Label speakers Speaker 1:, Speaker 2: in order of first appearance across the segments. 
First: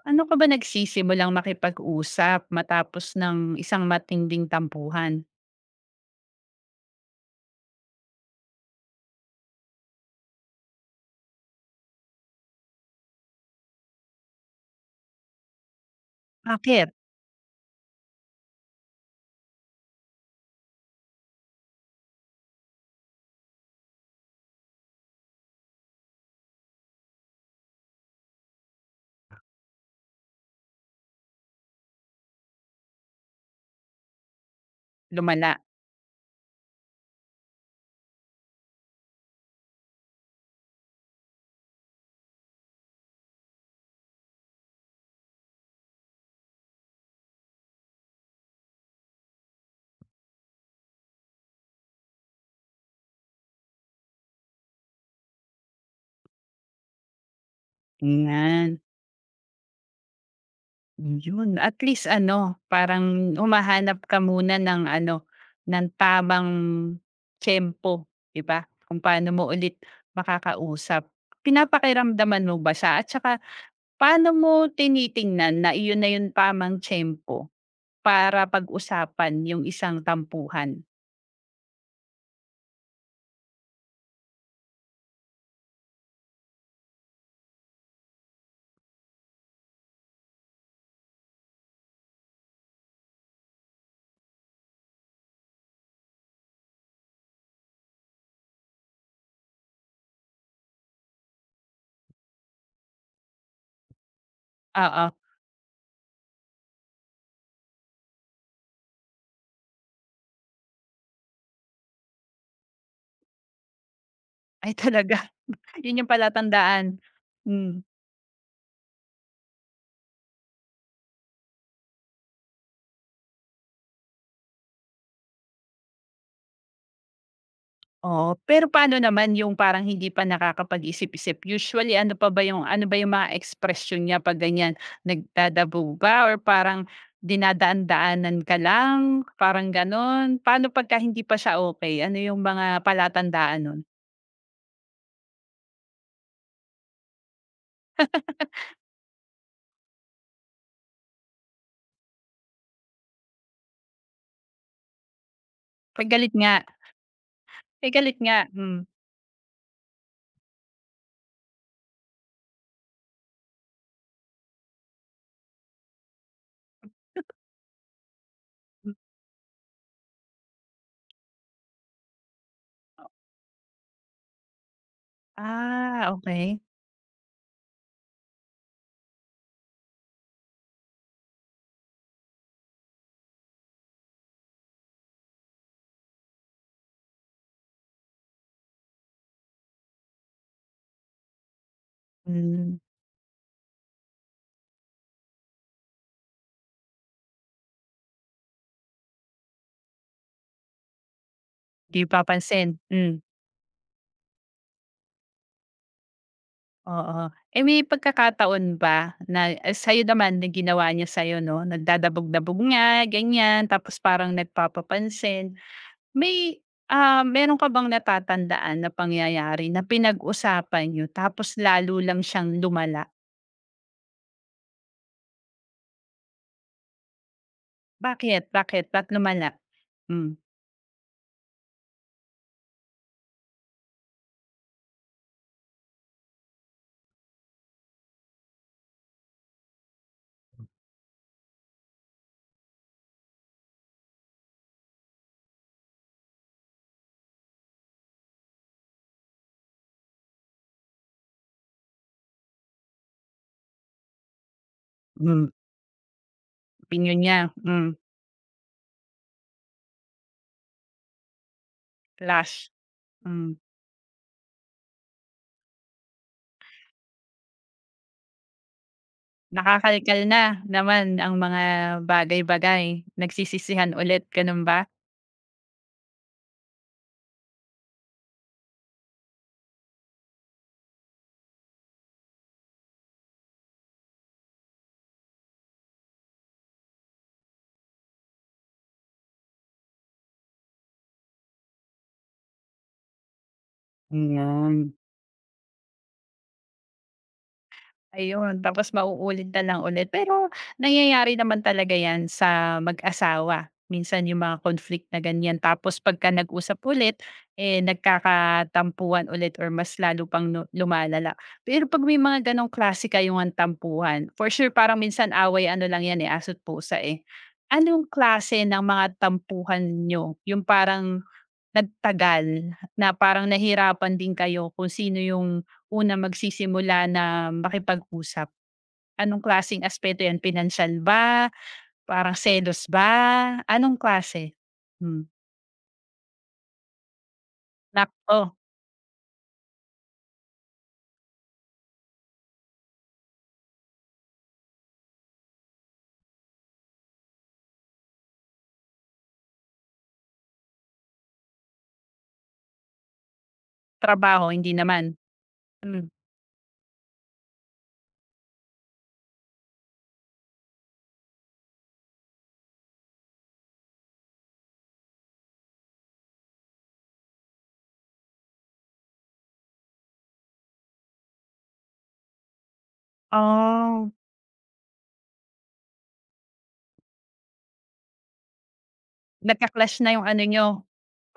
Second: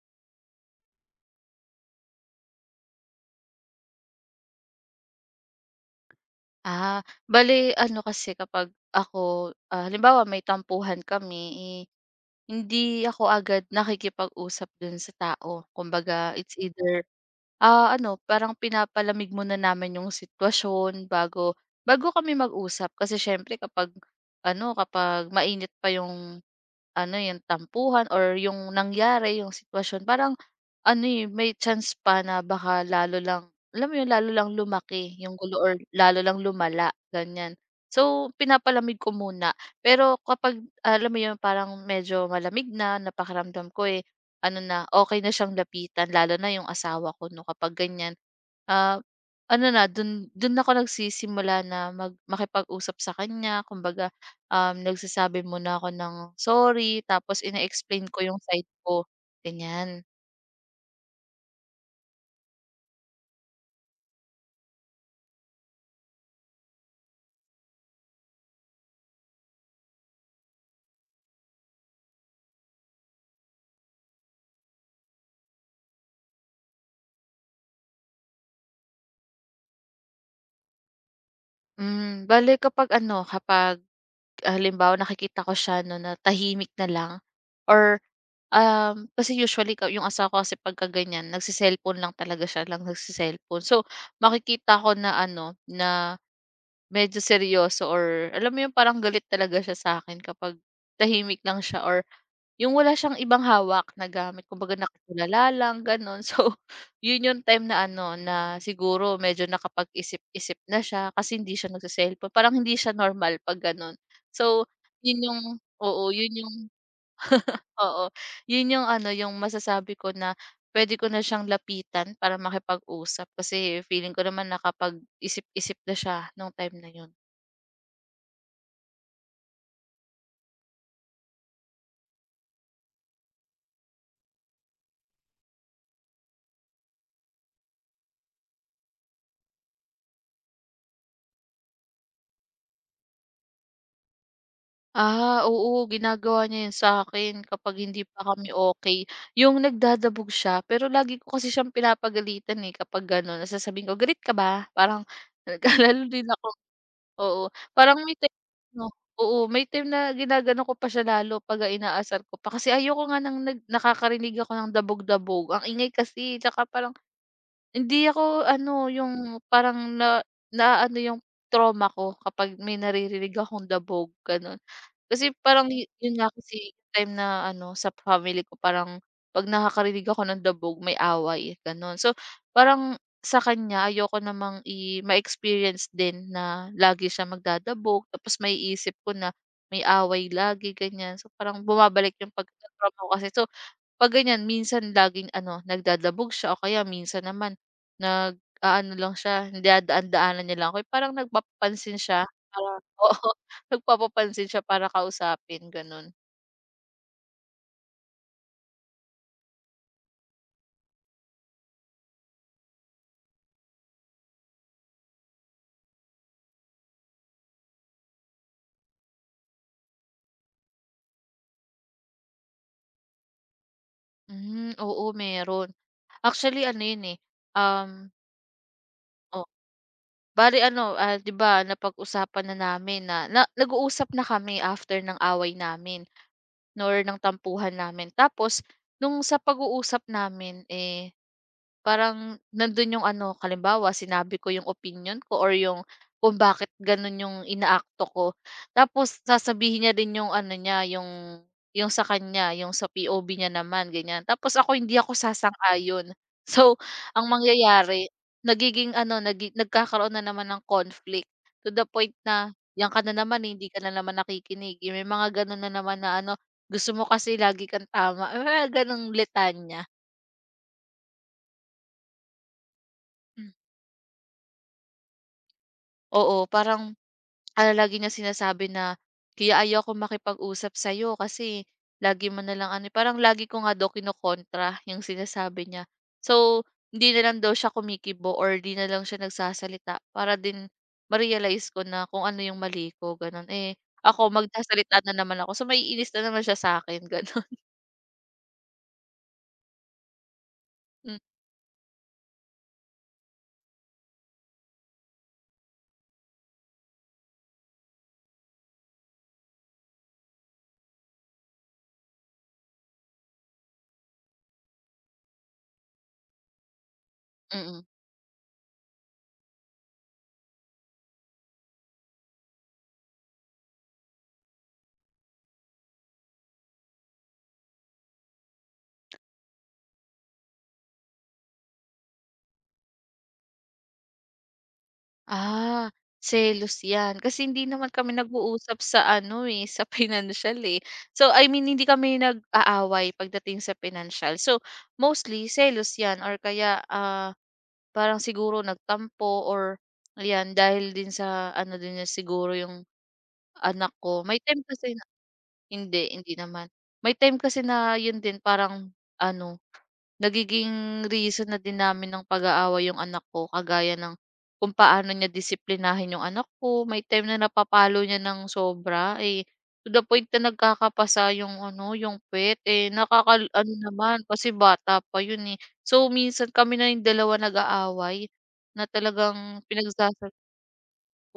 Speaker 1: Paano ka ba nagsisimulang makipag-usap matapos ng isang matinding tampuhan?
Speaker 2: Bale ano kasi kapag ako, halimbawa may tampuhan kami, eh, hindi ako agad nakikipag-usap dun sa tao. Kumbaga it's
Speaker 1: Bakit?
Speaker 2: either, ano parang pinapalamig muna namin yung sitwasyon bago bago kami mag-usap. Kasi siyempre kapag ano, kapag mainit pa yung ano, yung tampuhan or yung nangyari, yung sitwasyon parang ano, eh, may chance pa na baka lalo lang alam mo yun, lalo lang lumaki yung
Speaker 1: Lumala?
Speaker 2: gulo or lalo lang lumala, ganyan. So, pinapalamig ko muna. Pero kapag alam mo yun, parang medyo malamig na, napakiramdam ko eh, ano na, okay na siyang lapitan, lalo na yung asawa ko 'no, kapag ganyan. Ah, Ano na, dun dun ako nagsisimula na makipag-usap sa kanya. Kumbaga, nagsasabi muna ako ng sorry, tapos ine-explain ko yung side
Speaker 1: Yan,
Speaker 2: ko, ganyan.
Speaker 1: yun. At least ano, parang humahanap ka muna ng ano, ng tamang tiyempo, 'di ba? Kung paano mo ulit makakausap. Pinapakiramdaman mo ba siya? At saka paano mo tinitingnan na iyon na yung tamang tempo para pag-usapan yung isang tampuhan?
Speaker 2: Hmm, bale kapag ano, kapag halimbawa nakikita ko siya 'no, na tahimik na lang or, kasi usually ka yung asawa ko kasi pagka ganyan nagse lang talaga, siya lang nagse. So, makikita ko na ano, na medyo seryoso or alam mo yung parang galit talaga siya sa akin kapag tahimik lang siya or yung wala siyang ibang hawak na gamit, kumbaga
Speaker 1: Oo.
Speaker 2: nakatulala lang gano'n. So, yun yung time na ano na siguro medyo nakapag-isip-isip na siya kasi hindi siya nagse-cellphone, parang hindi siya normal 'pag gano'n. So,
Speaker 1: Ay talaga.
Speaker 2: yun yung,
Speaker 1: Yun
Speaker 2: oo,
Speaker 1: yung
Speaker 2: yun yung,
Speaker 1: palatandaan. Hmm,
Speaker 2: oo, yun yung ano, yung masasabi ko na pwede ko na siyang lapitan para makipag-usap kasi feeling ko naman nakapag-isip-isip na siya nung time na yun.
Speaker 1: oo. Pero paano naman yung parang hindi pa nakakapag-isip-isip? Usually ano pa ba yung ano ba yung mga ekspresyon niya 'pag ganyan? Nagdadabo ba or parang dinadaan-daanan ka lang, parang gano'n? Paano pagka hindi pa siya okey, ano yung mga palatandaan nun?
Speaker 2: Oo, ginagawa niya 'yan sa'kin kapag hindi pa kami okey. Yung nagdadabog siya, pero lagi ko kasi siyang pinapagalitan, eh, kapag gano'n. Sasabihin ko, "Galit ka ba?" Parang
Speaker 1: 'Pag
Speaker 2: nag-aalala din
Speaker 1: galit
Speaker 2: ako,
Speaker 1: nga,
Speaker 2: oo,
Speaker 1: "Ay
Speaker 2: parang may
Speaker 1: galit
Speaker 2: time
Speaker 1: nga." Hmm.
Speaker 2: 'no. Oo, may time na ginagano ko pa siya lalo pagka inaasar ko pa kasi ayoko nga ng nag nakakarinig ako ng dabog-dabog. Ang ingay kasi, tsaka parang hindi ako ano,
Speaker 1: Hmm,
Speaker 2: yung parang na naaano yung trauma ko kapag may naririnig akong dabog, gano'n. Kasi parang yu
Speaker 1: ah,
Speaker 2: yun nga
Speaker 1: okay.
Speaker 2: kasi time na ano, sa family ko parang 'pag nakakarinig ako ng dabog may away, gano'n. So, parang sa kanya ayoko namang i ma-experience din na lagi siya magdadabog tapos maiisip ko na may away lagi, ganyan. So, parang bumabalik yung
Speaker 1: Hmm,
Speaker 2: pagka-trauma ko kasi. So, 'pag ganyan minsan laging ano, nagdadabog siya o kaya minsan naman nag-aano lang siya, dinadaan-daanan niya lang ako, yung parang nagpapapansin
Speaker 1: 'di
Speaker 2: siya
Speaker 1: papansin.
Speaker 2: para, oo,
Speaker 1: Hmm.
Speaker 2: nagpapapansin siya para kausapin gano'n.
Speaker 1: Oo. Eh, may pagkakataon ba na ah, sa'yo naman na ginawa niya sa'yo 'no, nagdadabog-dabog nga, ganyan, tapos parang nagpapapansin. May, ah, meron ka bang natatandaan na pangyayari na pinag-usapan niyo tapos lalo lang siyang lumala?
Speaker 2: Hmm, oo, meron. Actually ano 'yun, eh, um,
Speaker 1: Bakit, ba't
Speaker 2: oh,
Speaker 1: lumala? Hmm,
Speaker 2: bale ano, 'di ba napag-usapan na namin na na nag-uusap na kami after ng away namin or ng tampuhan namin. Tapos nung sa pag-uusap namin, eh, parang nandun yung ano, halimbawa sinabi ko yung opinion ko or yung kung bakit ganun yung inaakto ko. Tapos sasabihin niya din yung ano niya, yung sa kanya, yung sa POV niya naman ganyan. Tapos ako hindi ako
Speaker 1: hmm,
Speaker 2: sasang-ayon. So,
Speaker 1: opinyon
Speaker 2: ang
Speaker 1: niya, hmm,
Speaker 2: mangyayari nagiging ano, nagi nagkakaroon na naman ng conflict to the point na
Speaker 1: clash,
Speaker 2: yan ka na naman,
Speaker 1: hmm.
Speaker 2: eh, hindi ka na naman nakikinig. Yung may mga ganun na naman na ano, gusto mo kasi lagi kang tama, yung mga ganung litanya.
Speaker 1: Nakakalkal na naman ang mga bagay-bagay, nagsisisihan ulit, gano'n ba?
Speaker 2: Oo, parang, lagi niya sinasabi na, "Kaya ayoko makipag-usap sa sa'yo kasi lagi mo na lang ano" eh." Parang lagi ko nga daw kinokontra yung sinasabi niya. So, hindi na lang daw siya kumikibo or 'di na lang siya nagsasalita para din ma-realize ko na kung ano yung mali ko, gano'n. Eh, ako
Speaker 1: Hmm,
Speaker 2: magsasalita na naman ako, so maiinis na naman siya sa akin gano'n.
Speaker 1: ayun, tapos mauulit na lang ulit. Pero
Speaker 2: Hmm,
Speaker 1: nangyayari naman talaga 'yan sa mag-asawa. Minsan yung mga conflict na ganyan tapos pagka nag-usap ulit, eh, nagkakatampuhan ulit or mas lalo pang nu lumalala. Pero 'pag may mga gano'ng klase kayong ang tampuhan, for sure parang minsan away ano lang 'yan, eh, aso't pusa, eh.
Speaker 2: mm.
Speaker 1: Anong klase ng mga tampuhan niyo, yung parang nagtagal na parang nahirapan din kayo kung sino yung unang magsisimula na makipag-usap? Anong klaseng aspeto yan, pinansyal ba, parang selos ba, anong klase? Hmm,
Speaker 2: Ah, Selos 'yan. Kasi hindi naman
Speaker 1: nap
Speaker 2: kami
Speaker 1: oh,
Speaker 2: nag-uusap sa ano, eh, sa pinansyal, eh. So, I mean hindi kami nag-aaway pagdating sa financial. So, mostly selos 'yan or kaya, parang siguro nagtampo or ayan, dahil din sa ano din niya siguro yung anak ko. May
Speaker 1: trabaho
Speaker 2: time
Speaker 1: hindi
Speaker 2: kasi na
Speaker 1: naman? Hmm,
Speaker 2: hindi, hindi naman. May time kasi na yun din parang ano nagiging reason na din namin ng pag-aaway yung anak ko, kagaya ng kung paano niya disiplinahin yung anak ko. May time na napapalo niya ng sobra, eh, to the point na nagkakapasa yung ano, yung pet. Eh, nakakal ano
Speaker 1: oh,
Speaker 2: naman kasi bata pa yun, eh. So minsan kami na yung dalawa nag-aaway na talagang
Speaker 1: nagka-clash na yung
Speaker 2: pinagsasa,
Speaker 1: ano niyo,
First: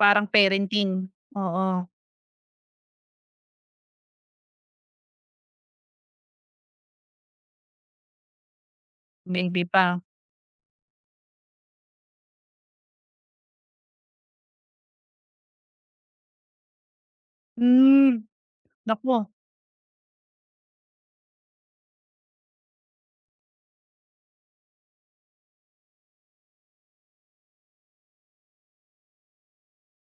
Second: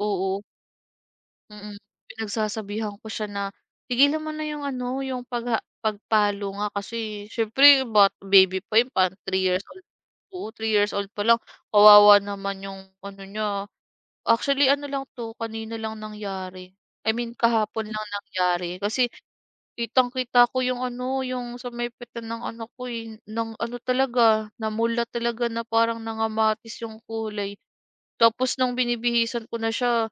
Speaker 1: parang parenting?
Speaker 2: Mm,
Speaker 1: Oo,
Speaker 2: pinagsasabihan ko siya na, "Tigilan mo na yung ano, yung pagha pagpalo nga kasi siyempre bat baby pa yun parang 3
Speaker 1: baby
Speaker 2: years old."
Speaker 1: pa.
Speaker 2: Oo, 3 years old pa lang, kawawa naman yung ano niya. Actually ano lang 'to, kanina lang nangyari. I mean kahapon lang
Speaker 1: Hmm,
Speaker 2: nangyari kasi
Speaker 1: naku,
Speaker 2: kitang-kita ko yung ano, yung sa may pitan ng ano ko, eh, ng ano talaga, namula talaga na parang nangamatis yung kulay. Tapos nung binibihisan ko na siya,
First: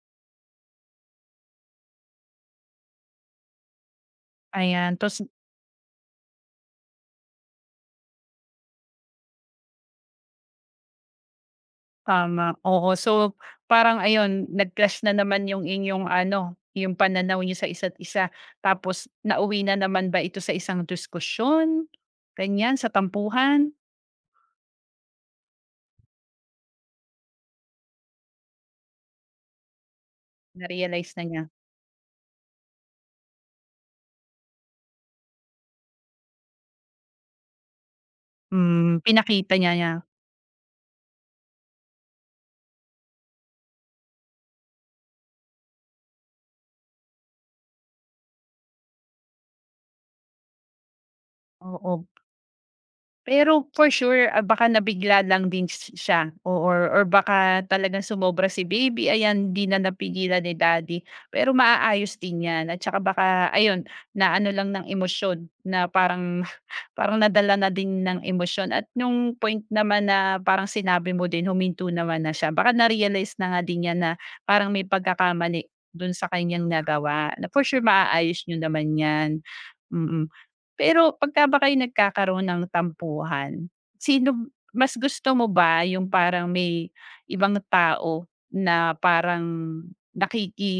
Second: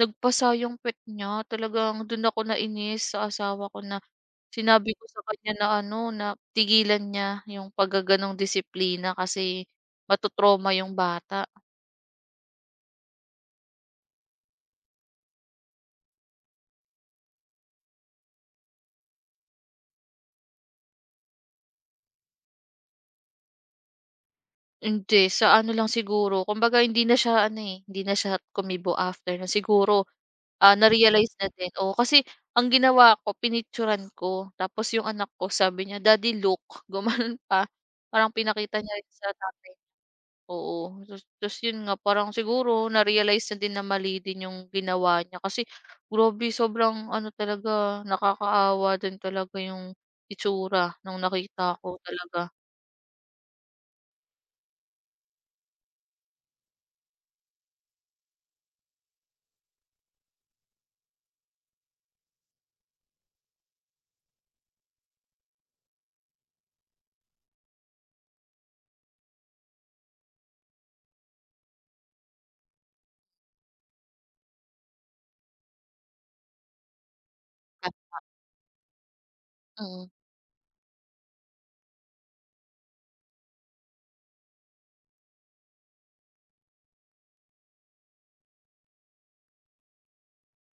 Speaker 2: nagpasa yung puwet niya. Talagang do'n ako nainis sa asawa ko na sinabi
Speaker 1: ayan
Speaker 2: ko
Speaker 1: ta's
Speaker 2: sa kanya na ano, na tigilan niya yung paggaganong disiplina kasi matu yung bata.
Speaker 1: tama, oo. So, parang ayun, nag-clash na naman yung inyong ano, yung pananaw niyo sa isa't isa. Tapos nauwi na naman ba ito sa isang diskusyon, ganyan, sa tampuhan?
Speaker 2: Hindi, sa ano lang siguro, kumbaga hindi na siya ano, eh, hindi na siya kumibo after na siguro,
Speaker 1: Na-realize na
Speaker 2: na-realize
Speaker 1: niya?
Speaker 2: na din, oo. Kasi ang ginawa ko, pinicturan ko tapos yung anak ko sabi niya, "Daddy, look." Gumanon pa. Parang pinakita niya
Speaker 1: Hmm,
Speaker 2: rin sa
Speaker 1: pinakita niya
Speaker 2: tatay.
Speaker 1: niya,
Speaker 2: Oo, ta's ta's yun nga parang siguro na-realize na din na mali din yung ginawa niya kasi grabe sobrang ano talaga, nakakaawa din talaga yung itsura nung nakita ko
Speaker 1: oo.
Speaker 2: talaga.
Speaker 1: Pero for sure, ah, baka nabigla lang din siya or baka talagang sumobra si baby, ayan, 'di na napigilan ni daddy. Pero maaayos din 'yan at saka baka ayun, na ano lang ng emosyon na parang parang nadala na din ng emosyon at nung point naman na parang sinabi mo din, huminto naman na siya. Baka na-realize na nga din niya na parang may pagkakamali dun sa kanyang nagawa na for sure
Speaker 2: Tap
Speaker 1: maaayos niyo naman 'yan,
Speaker 2: mm.
Speaker 1: mm. Pero pagka ba kayo nagkakaroon ng tampuhan, sino mas gusto mo ba yung parang may ibang tao na parang nakiki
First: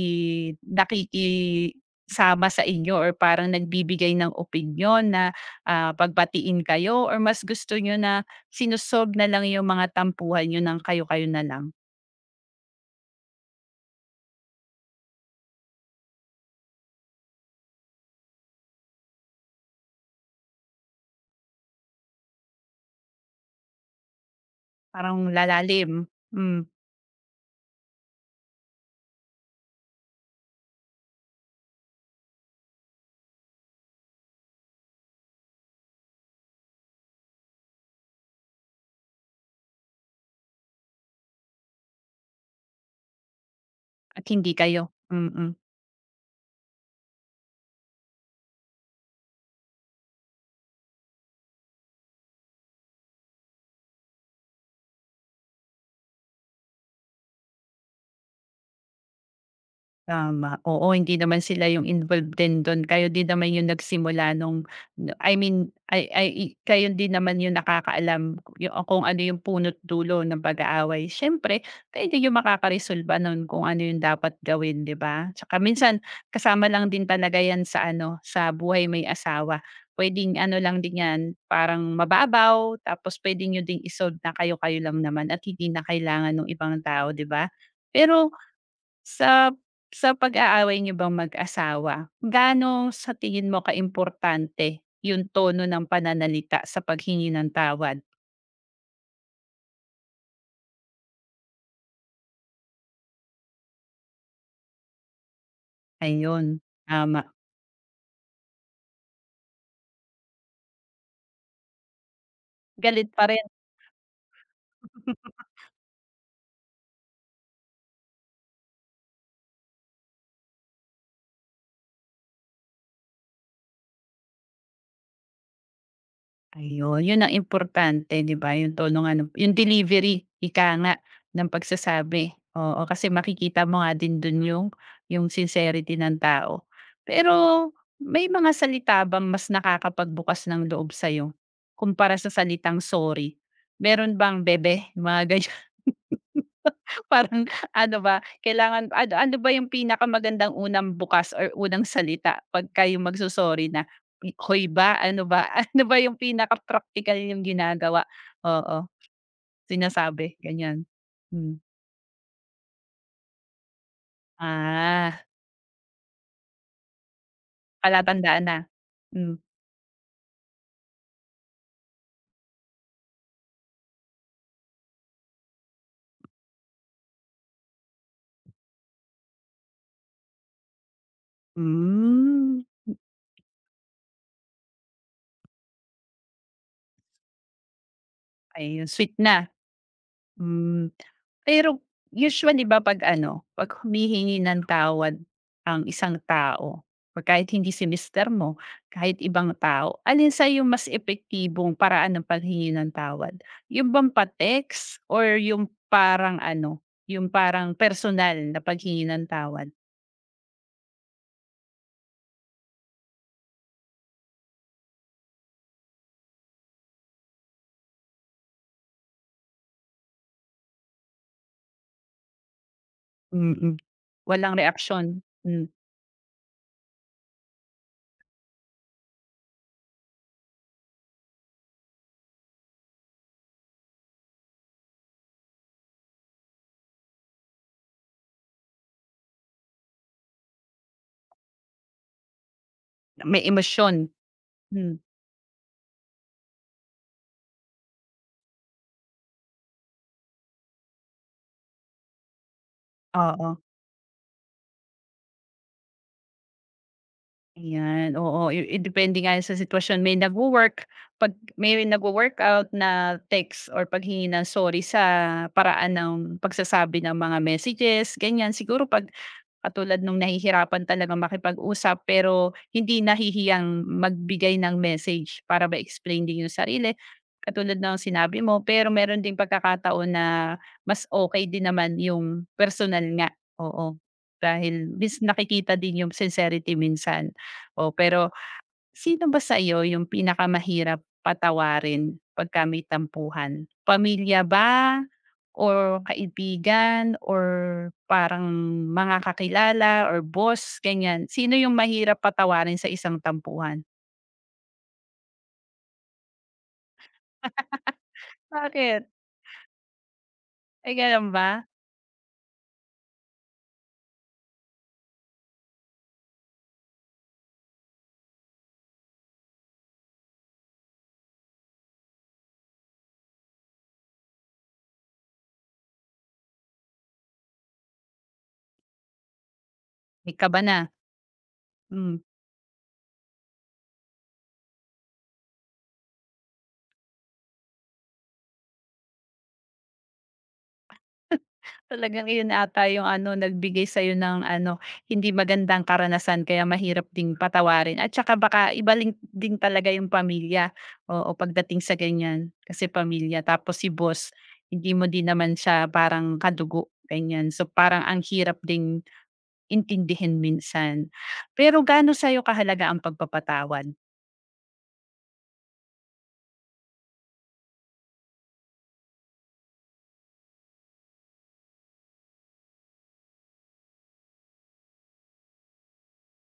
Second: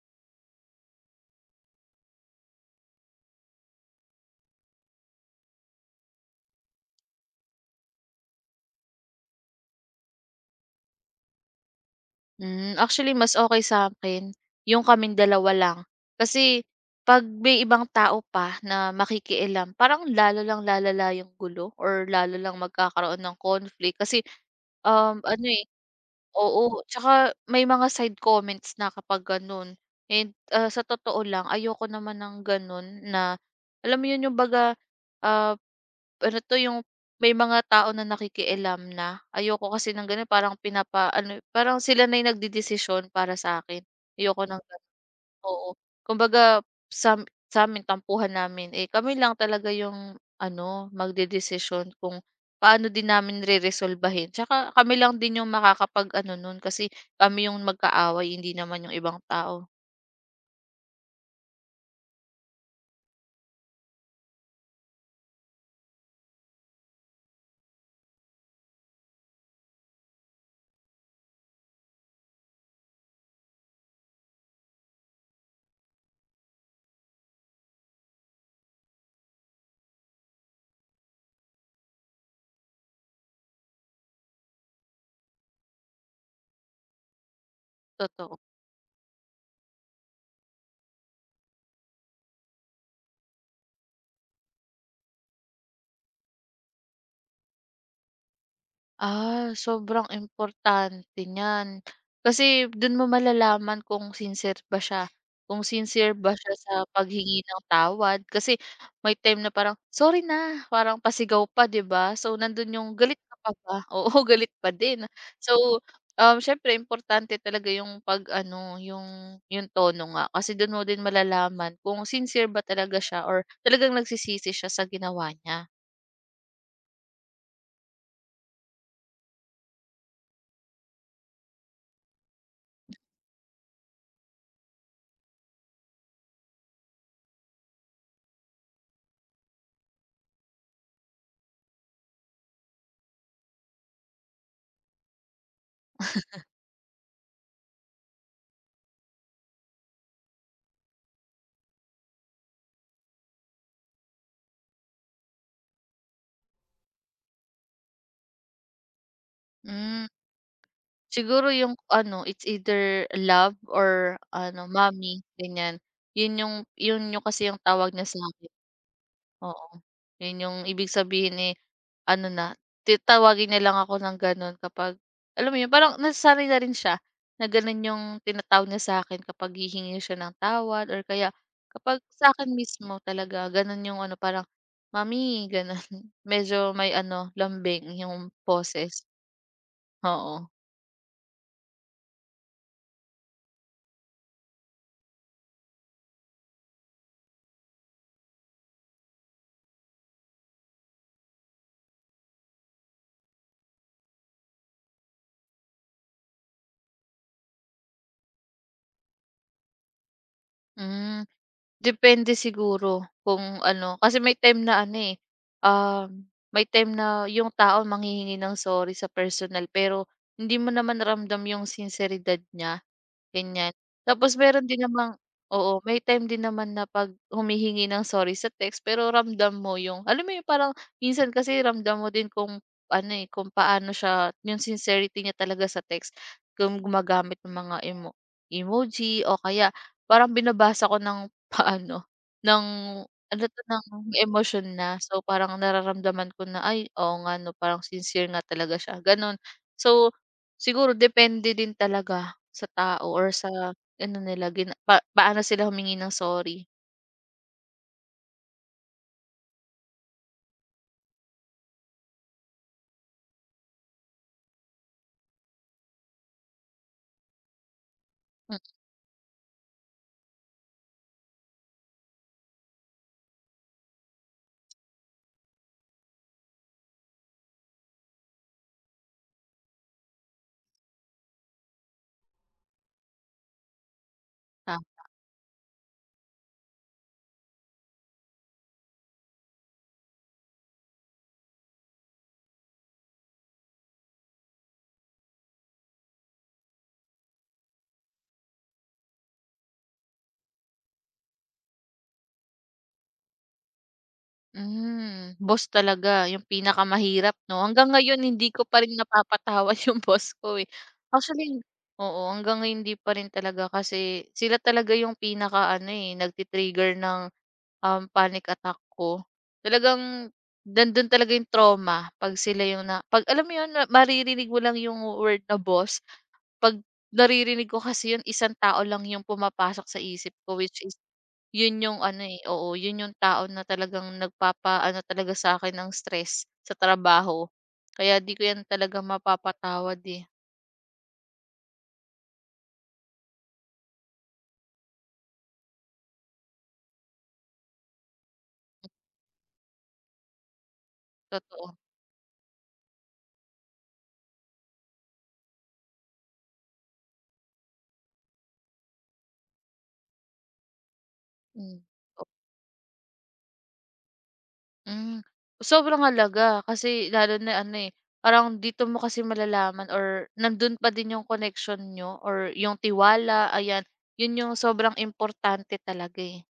Speaker 1: nakikisama sa inyo or parang nagbibigay ng opinyon na, ah, pagbatiin kayo or mas gusto niyo na sino na lang yung mga tampuhan niyo ng kayo-kayo na lang?
Speaker 2: Hmm, actually mas okay sa akin yung kaming dalawa lang. Kasi 'pag may ibang tao pa na makikialam parang lalo lang lalala yung gulo or lalo lang magkakaroon ng conflict kasi,
Speaker 1: Parang
Speaker 2: ano, eh,
Speaker 1: lalalim, hmm,
Speaker 2: oo, tsaka may mga side comments na kapag gano'n. And, sa totoo lang ayoko naman ng gano'n na alam mo 'yun yung baga, ah, ano 'to yung may mga tao na nakikialam na. Ayoko kasi ng gano'n parang pinapa ano parang sila na yung nagdedesisyon para sa akin.
Speaker 1: at
Speaker 2: Ayoko
Speaker 1: hindi
Speaker 2: ng gano'n.
Speaker 1: kayo? Mm.
Speaker 2: Oo, kumbaga sa sa'min tampuhan namin, eh, kami lang talaga yung ano, magdedesisyon kung paano din namin reresolbahin. Tsaka kami lang din yung makakapag-ano nun kasi kami yung magkaaway, hindi naman yung ibang tao,
Speaker 1: Tama, oo hindi naman sila yung involved din dun, kayo din naman yung nagsimula nung I mean, ay i kayo din naman yung nakakaalam yung kung ano yung punot dulo ng pag-aaway. Siyempre kayo din yung makakaresolba nun kung ano yung dapat gawin, 'di ba? Tsaka minsan kasama lang din talaga yan sa ano, sa buhay may asawa. Puwedeng ano lang din yan, parang mababaw tapos puwede niyo ding i na kayo-kayo lang naman at hindi na kailangan nung ibang tao, 'di ba? Pero
Speaker 2: totoo.
Speaker 1: sa sa pag-aaway niyo bang mag-asawa, gaano sa tingin mo kaimportante yung tono ng pananalita sa paghingi ng tawad?
Speaker 2: Sobrang importante niyan. Kasi dun mo malalaman kung sincere ba siya, kung sincere ba siya
Speaker 1: Ayun,
Speaker 2: sa
Speaker 1: tama.
Speaker 2: paghingi ng tawad. Kasi may time na parang, "Sorry na," parang pasigaw pa, 'di ba? So, nandun yung,
Speaker 1: Galit
Speaker 2: "Galit
Speaker 1: pa
Speaker 2: ka
Speaker 1: rin.
Speaker 2: pa ba?" Oo, galit pa din. So, siyempre importante talaga yung 'pag ano, yung tono nga. Kasi dun mo din malalaman kung sincere ba talaga siya or talagang nagsisisi siya sa ginawa niya.
Speaker 1: Ayun, yun ang importante 'di ba, yung tulungan ng- yung delivery, ika nga, ng pagsasabi. Oo, kasi makikita mo nga din dun yung sincerity ng tao. Pero may mga salita bang mas nakakapagbukas ng loob sa'yo kumpara sa salitang sorry? Meron bang, "Bebe," mga parang ano ba, kailangan ano ano ba yung pinakamagandang unang bukas or unang salita pagka yung magsusorry na? I "Hoy ba, ano ba?" Ano ba yung pinaka-praktikal niyong ginagawa? Oo,
Speaker 2: Hmm.
Speaker 1: sinasabi, ganyan?
Speaker 2: Siguro
Speaker 1: Hmm,
Speaker 2: yung ano, it's either love or ano,
Speaker 1: ah,
Speaker 2: mommy, ganyan. Yun yung kasi yung tawag niya sa
Speaker 1: palatandaan
Speaker 2: akin.
Speaker 1: na? Hmm,
Speaker 2: Oo. Yun yung ibig sabihin, eh, ano na, ti tawagin niya lang ako ng gano'n kapag alam mo yun, parang nasanay na rin siya na gano'n yung tinatawag niya sa akin kapag hihingi siya ng tawad or kaya kapag sa akin
Speaker 1: hmm,
Speaker 2: mismo talaga gano'n yung ano, parang, mami gano'n. Medyo may ano, lambing yung
Speaker 1: ayun,
Speaker 2: poses.
Speaker 1: sweet na.
Speaker 2: Oo.
Speaker 1: Hmm, pero usually ba 'pag ano, 'pag humihingi ng tawad ang isang tao or kahit hindi si mister mo, kahit ibang tao, alin sa yung mas epektibong paraan ng paghingi ng tawad? Yung bang pa-text or yung parang ano, yung parang personal na paghingi ng tawad?
Speaker 2: Hmm. Depende siguro kung ano, kasi may time na ano, eh, may time na yung tao manghihingi ng sorry sa personal pero hindi mo naman ramdam yung sinseridad niya.
Speaker 1: Mm,
Speaker 2: Ganyan.
Speaker 1: mm,
Speaker 2: Tapos
Speaker 1: walang
Speaker 2: meron din
Speaker 1: reaksyon,
Speaker 2: namang,
Speaker 1: mm,
Speaker 2: oo, may time din naman na 'pag humihingi ng sorry sa text pero ramdam mo yung alam mo yung parang minsan kasi ramdam mo din kung ano, eh, kung paano siya yung sincerity niya talaga sa text. Kung gumagamit ng mga emo emoji o kaya parang binabasa ko ng paano, ng
Speaker 1: may
Speaker 2: ano 'to, ng
Speaker 1: emosyon,
Speaker 2: emosyon
Speaker 1: mm.
Speaker 2: na. So, parang nararamdaman ko na, "Ay, oo nga 'no, parang sincere nga talaga siya." Gano'n. So, siguro depende din talaga sa tao or
Speaker 1: Oo.
Speaker 2: sa ano nila gina pa paano sila humingi ng sorry.
Speaker 1: Ayan, oo, i depende nga sa sitwasyon. May nagwo-work 'pag may nagwo-workout na text or paghingi ng sorry sa paraan ng pagsasabi ng mga messages, ganyan.
Speaker 2: Mm,
Speaker 1: Siguro 'pag katulad nung nahihirapan talaga makipag-usap pero hindi nahihiyang magbigay ng message para ma-explain din yung sarili, katulad ng sinabi mo. Pero meron ding pagkakataon na mas okay din naman yung personal nga, oo.
Speaker 2: ta
Speaker 1: Dahil bis nakikita din yung sincerity minsan, oh, pero sino ba sa iyo yung pinakamahirap patawarin pagka may tampuhan? Pamilya ba or kaibigan or parang mga kakilala or boss, ganyan? Sino yung mahirap patawarin sa isang tampuhan?
Speaker 2: hmm, boss talaga yung pinakamahirap 'no? Hanggang ngayon hindi ko pa rin
Speaker 1: "Bakit?
Speaker 2: napapatawad yung boss ko, eh.
Speaker 1: Ay, gano'n ba?
Speaker 2: Actually oo, hanggang ngayon hindi pa rin talaga kasi sila talaga yung pinakaano, eh, nagti-trigger ng, panic attack ko. Talagang nandun talaga yung trauma 'pag sila yung na 'pag alam mo yun na maririnig mo lang yung word na boss. 'Pag naririnig ko kasi 'yun, isang tao lang 'yung pumapasok sa isip
Speaker 1: May ka
Speaker 2: ko,
Speaker 1: ba na?"
Speaker 2: which is 'yun 'yung
Speaker 1: Hmm.
Speaker 2: ano, eh, oo, 'yun 'yung tao na talagang nagpapa ano talaga sa akin ng stress sa trabaho. Kaya 'di ko 'yan talaga mapapatawad, eh,
Speaker 1: Talagang iyon ata yung ano, nagbigay sa'yo ng ano, hindi magandang karanasan kaya mahirap ding patawarin at saka baka ibaling lin din talaga yung pamilya, oo,
Speaker 2: totoo.
Speaker 1: pagdating sa ganyan. Kasi pamilya tapos si boss, hindi mo din naman siya parang kadugo, ganyan. So, parang ang hirap ding intindihin minsan. Pero
Speaker 2: Hmm,
Speaker 1: gaano
Speaker 2: op
Speaker 1: sa'yo kahalaga ang pagpapatawad?
Speaker 2: hmm. Sobrang halaga kasi lalo na ano, eh, parang dito mo kasi malalaman or nandun pa din 'yung connection niyo or 'yung tiwala, ayan. 'Yun 'yung sobrang importante talaga, eh.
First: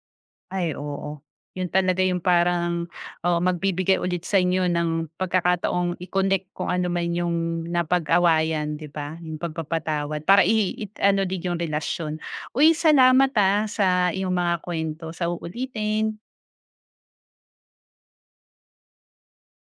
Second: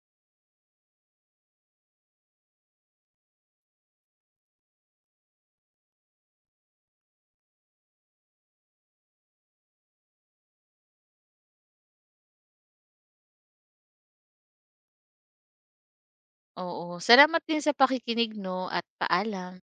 Speaker 1: Ay, oo. Yun talaga yung parang, oo, magbibigay ulit sa inyo ng pagkakataong i-connect kung ano man yung napag-awayan, 'di ba? Yung pagpapatawad para i it ano din yung relasyon. Uy, salamat, ah, sa iyong mga kuwento. Sa uulitin.
Speaker 2: Oo, salamat din sa pakikinig 'no at paalam.